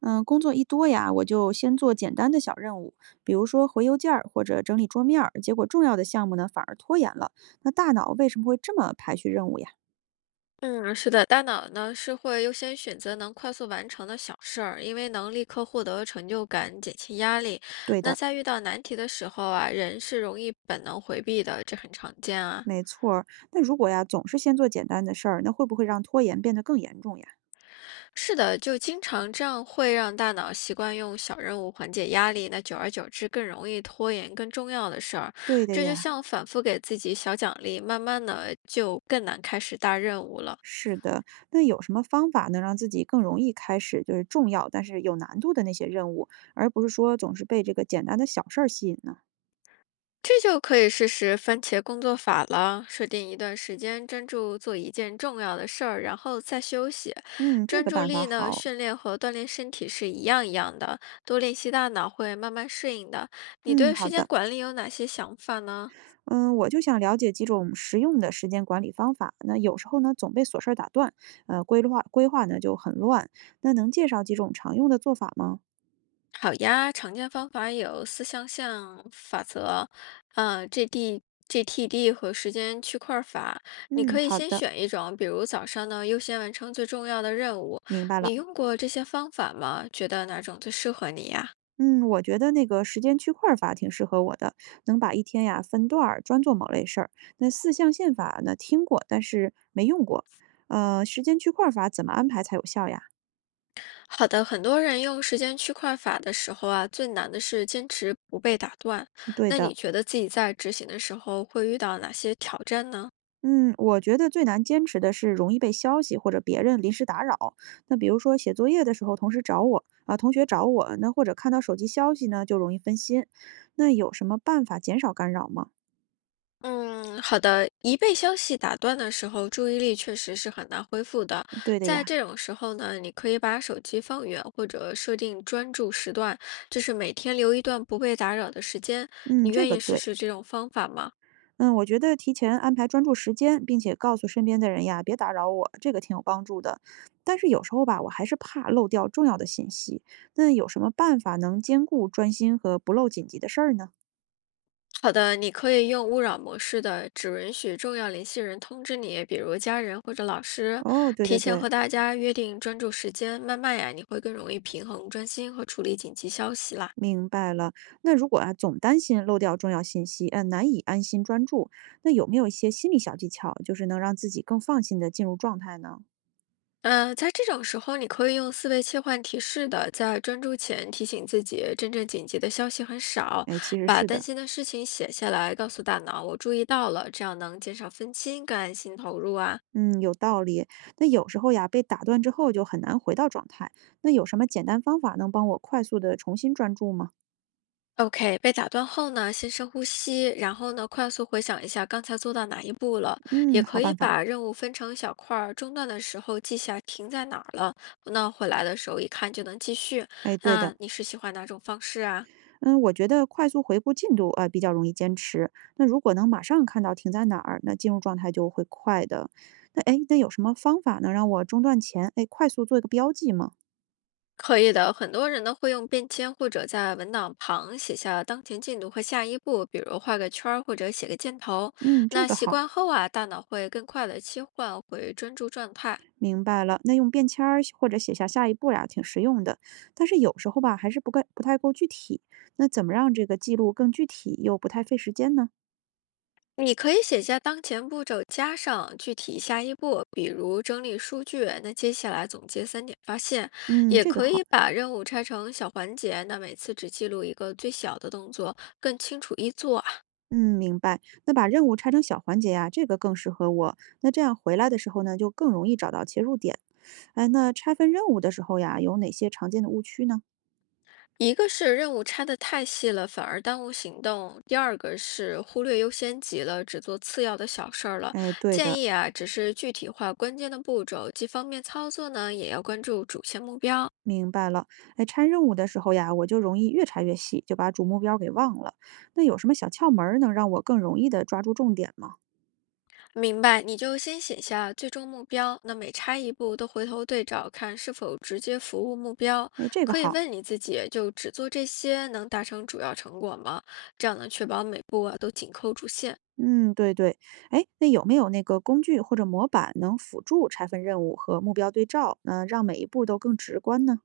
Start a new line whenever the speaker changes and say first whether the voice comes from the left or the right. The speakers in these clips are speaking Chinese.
right: 嗯，工作一多呀，我就先做简单的小任务，比如说回邮件儿或者整理桌面儿，结果重要的项目呢反而拖延了。那大脑为什么会这么排序任务呀？
left: 嗯，是的，大脑呢是会优先选择能快速完成的小事儿，因为能立刻获得成就感，减轻压力。
right: 对
left: 那
right: 的，
left: 在遇到难题的时候啊，人是容易本能回避的，这很常见啊。
right: 没错儿。那如果呀总是先做简单的事儿，那会不会让拖延变得更严重呀？
left: 是的，就经常这样会让大脑习惯用小任务缓解压力，那久而久之更容易拖延更重要的事儿。
right: 对的
left: 这就
right: 呀，
left: 像反复给自己小奖励，慢慢的就更难开始大任务了。
right: 是的。那有什么方法能让自己更容易开始就是重要但是有难度的那些任务，而不是说总是被这个简单的小事儿吸引呢？
left: 这就可以试试番茄工作法了，设定一段时间专注做一件重要的事儿，然后再休息。
right: 嗯，这
left: 专
right: 个
left: 注
right: 办法
left: 力呢，
right: 好。
left: 训练和锻炼身体是一样的，多练习大脑会慢慢适应的。你
right: 嗯，
left: 对
right: 好
left: 时间
right: 的。
left: 管理有哪些想法呢？
right: 嗯，我就想了解几种实用的时间管理方法。那有时候呢，总被琐事儿打断，规划呢就很乱。那能介绍几种常用的做法吗？
left: 好呀，常见方法有四象限法则，呃，GD、GTD 和时间区块法。你
right: 嗯，
left: 可以
right: 好
left: 先
right: 的，
left: 选一种，比如早上呢优先完成最重要的任务。
right: 明白了。
left: 你用过这些方法吗？觉得哪种最适合你呀？
right: 嗯，我觉得那个时间区块儿法挺适合我的，能把一天呀分段儿专做某类事儿。那四象限法呢，听过，但是没用过。时间区块儿法怎么安排才有效呀？
left: 好的，很多人用时间区块法的时候啊，最难的是坚持不被打断。
right: 嗯对
left: 那
right: 的，
left: 你觉得自己在执行的时候会遇到哪些挑战呢？
right: 嗯，我觉得最难坚持的是容易被消息或者别人临时打扰。那比如说写作业的时候，同事找我啊，同学找我，那或者看到手机消息呢，就容易分心。那有什么办法减少干扰吗？
left: 嗯，好的。一被消息打断的时候，注意力确实是很难恢复的。
right: 对的
left: 在
right: 呀，
left: 这种时候呢，你可以把手机放远，或者设定专注时段，就是每天留一段不被打扰的时间。
right: 嗯，
left: 你
right: 这
left: 愿
right: 个
left: 意试
right: 对。
left: 试这种方法吗？
right: 嗯，我觉得提前安排专注时间，并且告诉身边的人呀，别打扰我，这个挺有帮助的。但是有时候吧，我还是怕漏掉重要的信息。那有什么办法能兼顾专心和不漏紧急的事儿呢？
left: 好的，你可以用勿扰模式的，只允许重要联系人通知你，比如家人或者老师。
right: 哦，对对
left: 提前
right: 对，
left: 和大家约定专注时间，慢慢呀，你会更容易平衡专心和处理紧急消息啦。
right: 明白了。那如果啊，总担心漏掉重要信息，嗯、难以安心专注，那有没有一些心理小技巧，就是能让自己更放心的进入状态呢？
left: 在这种时候，你可以用思维切换提示的，在专注前提醒自己，真正紧急的消息很少，
right: 哎，其实
left: 把
right: 是
left: 担
right: 的，
left: 心的事情写下来，告诉大脑我注意到了，这样能减少分心，更安心投入啊。
right: 嗯，有道理。那有时候呀，被打断之后就很难回到状态。那有什么简单方法能帮我快速的重新专注吗？
left: OK,被打断后呢，先深呼吸，然后呢，快速回想一下刚才做到哪一步了，也
right: 嗯，好
left: 可以
right: 办法。
left: 把任务分成小块儿，中断的时候记下停在哪儿了，那回来的时候一看就能继续。
right: 哎，对
left: 那
right: 的。
left: 你是喜欢哪种方式啊？
right: 嗯，我觉得快速回顾进度啊，比较容易坚持。那如果能马上看到停在哪儿，那进入状态就会快的。那哎，诶那有什么方法能让我中断前哎快速做一个标记吗？
left: 可以的，很多人呢会用便签或者在文档旁写下当前进度和下一步，比如画个圈儿或者写个箭头。
right: 嗯，这
left: 那
right: 个
left: 习
right: 好，
left: 惯后啊，大脑会更快的切换回专注状态。
right: 明白了。那用便签儿或者写下下一步呀，挺实用的。但是有时候吧，还是不够不太够具体。那怎么让这个记录更具体又不太费时间呢？
left: 你可以写下当前步骤，加上具体下一步，比如整理数据。那接下来总结三点发现，
right: 嗯，
left: 也
right: 这个
left: 可
right: 好。
left: 以把任务拆成小环节，那每次只记录一个最小的动作，更清楚易做。
right: 嗯，明白。那把任务拆成小环节呀，这个更适合我。那这样回来的时候呢，就更容易找到切入点。哎，那拆分任务的时候呀，有哪些常见的误区呢？
left: 一个是任务拆得太细了，反而耽误行动；第二个是忽略优先级了，只做次要的小事儿了。
right: 哎，对
left: 建
right: 的，
left: 议啊，只是具体化关键的步骤，既方便操作呢，也要关注主线目标。
right: 明白了。哎，拆任务的时候呀，我就容易越拆越细，就把主目标给忘了。那有什么小窍门儿能让我更容易的抓住重点吗？
left: 明白？你就先写下最终目标，那每拆一步都回头对照，看是否直接服务目标。
right: 哎，这个
left: 可以
right: 好。
left: 问你自己，就只做这些，能达成主要成果吗？这样能确保每步啊都紧扣主线。
right: 嗯，对对。哎，那有没有那个工具或者模板能辅助拆分任务和目标对照，那让每一步都更直观呢？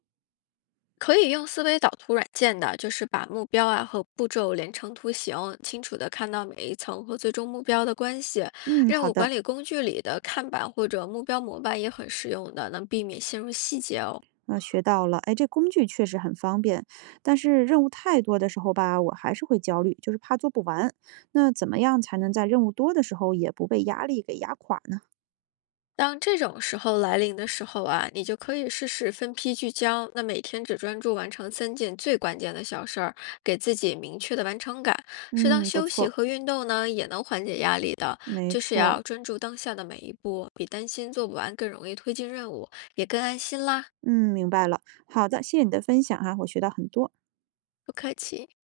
left: 可以用思维导图软件的，就是把目标啊和步骤连成图形，清楚的看到每一层和最终目标的关系。
right: 嗯，
left: 任
right: 好
left: 务
right: 的。
left: 管理工具里的看板或者目标模板也很实用的，能避免陷入细节哦。
right: 那学到了，哎，这工具确实很方便，但是任务太多的时候吧，我还是会焦虑，就是怕做不完。那怎么样才能在任务多的时候也不被压力给压垮呢？
left: 当这种时候来临的时候啊，你就可以试试分批聚焦，那每天只专注完成三件最关键的小事儿，给自己明确的完成感。适当
right: 嗯，不
left: 休息
right: 错，
left: 和运动呢，也能缓解压力的。
right: 没
left: 就是
right: 错，
left: 要专注当下的每一步，比担心做不完更容易推进任务，也更安心啦。
right: 嗯，明白了。好的，谢谢你的分享哈，我学到很多。
left: 不客气。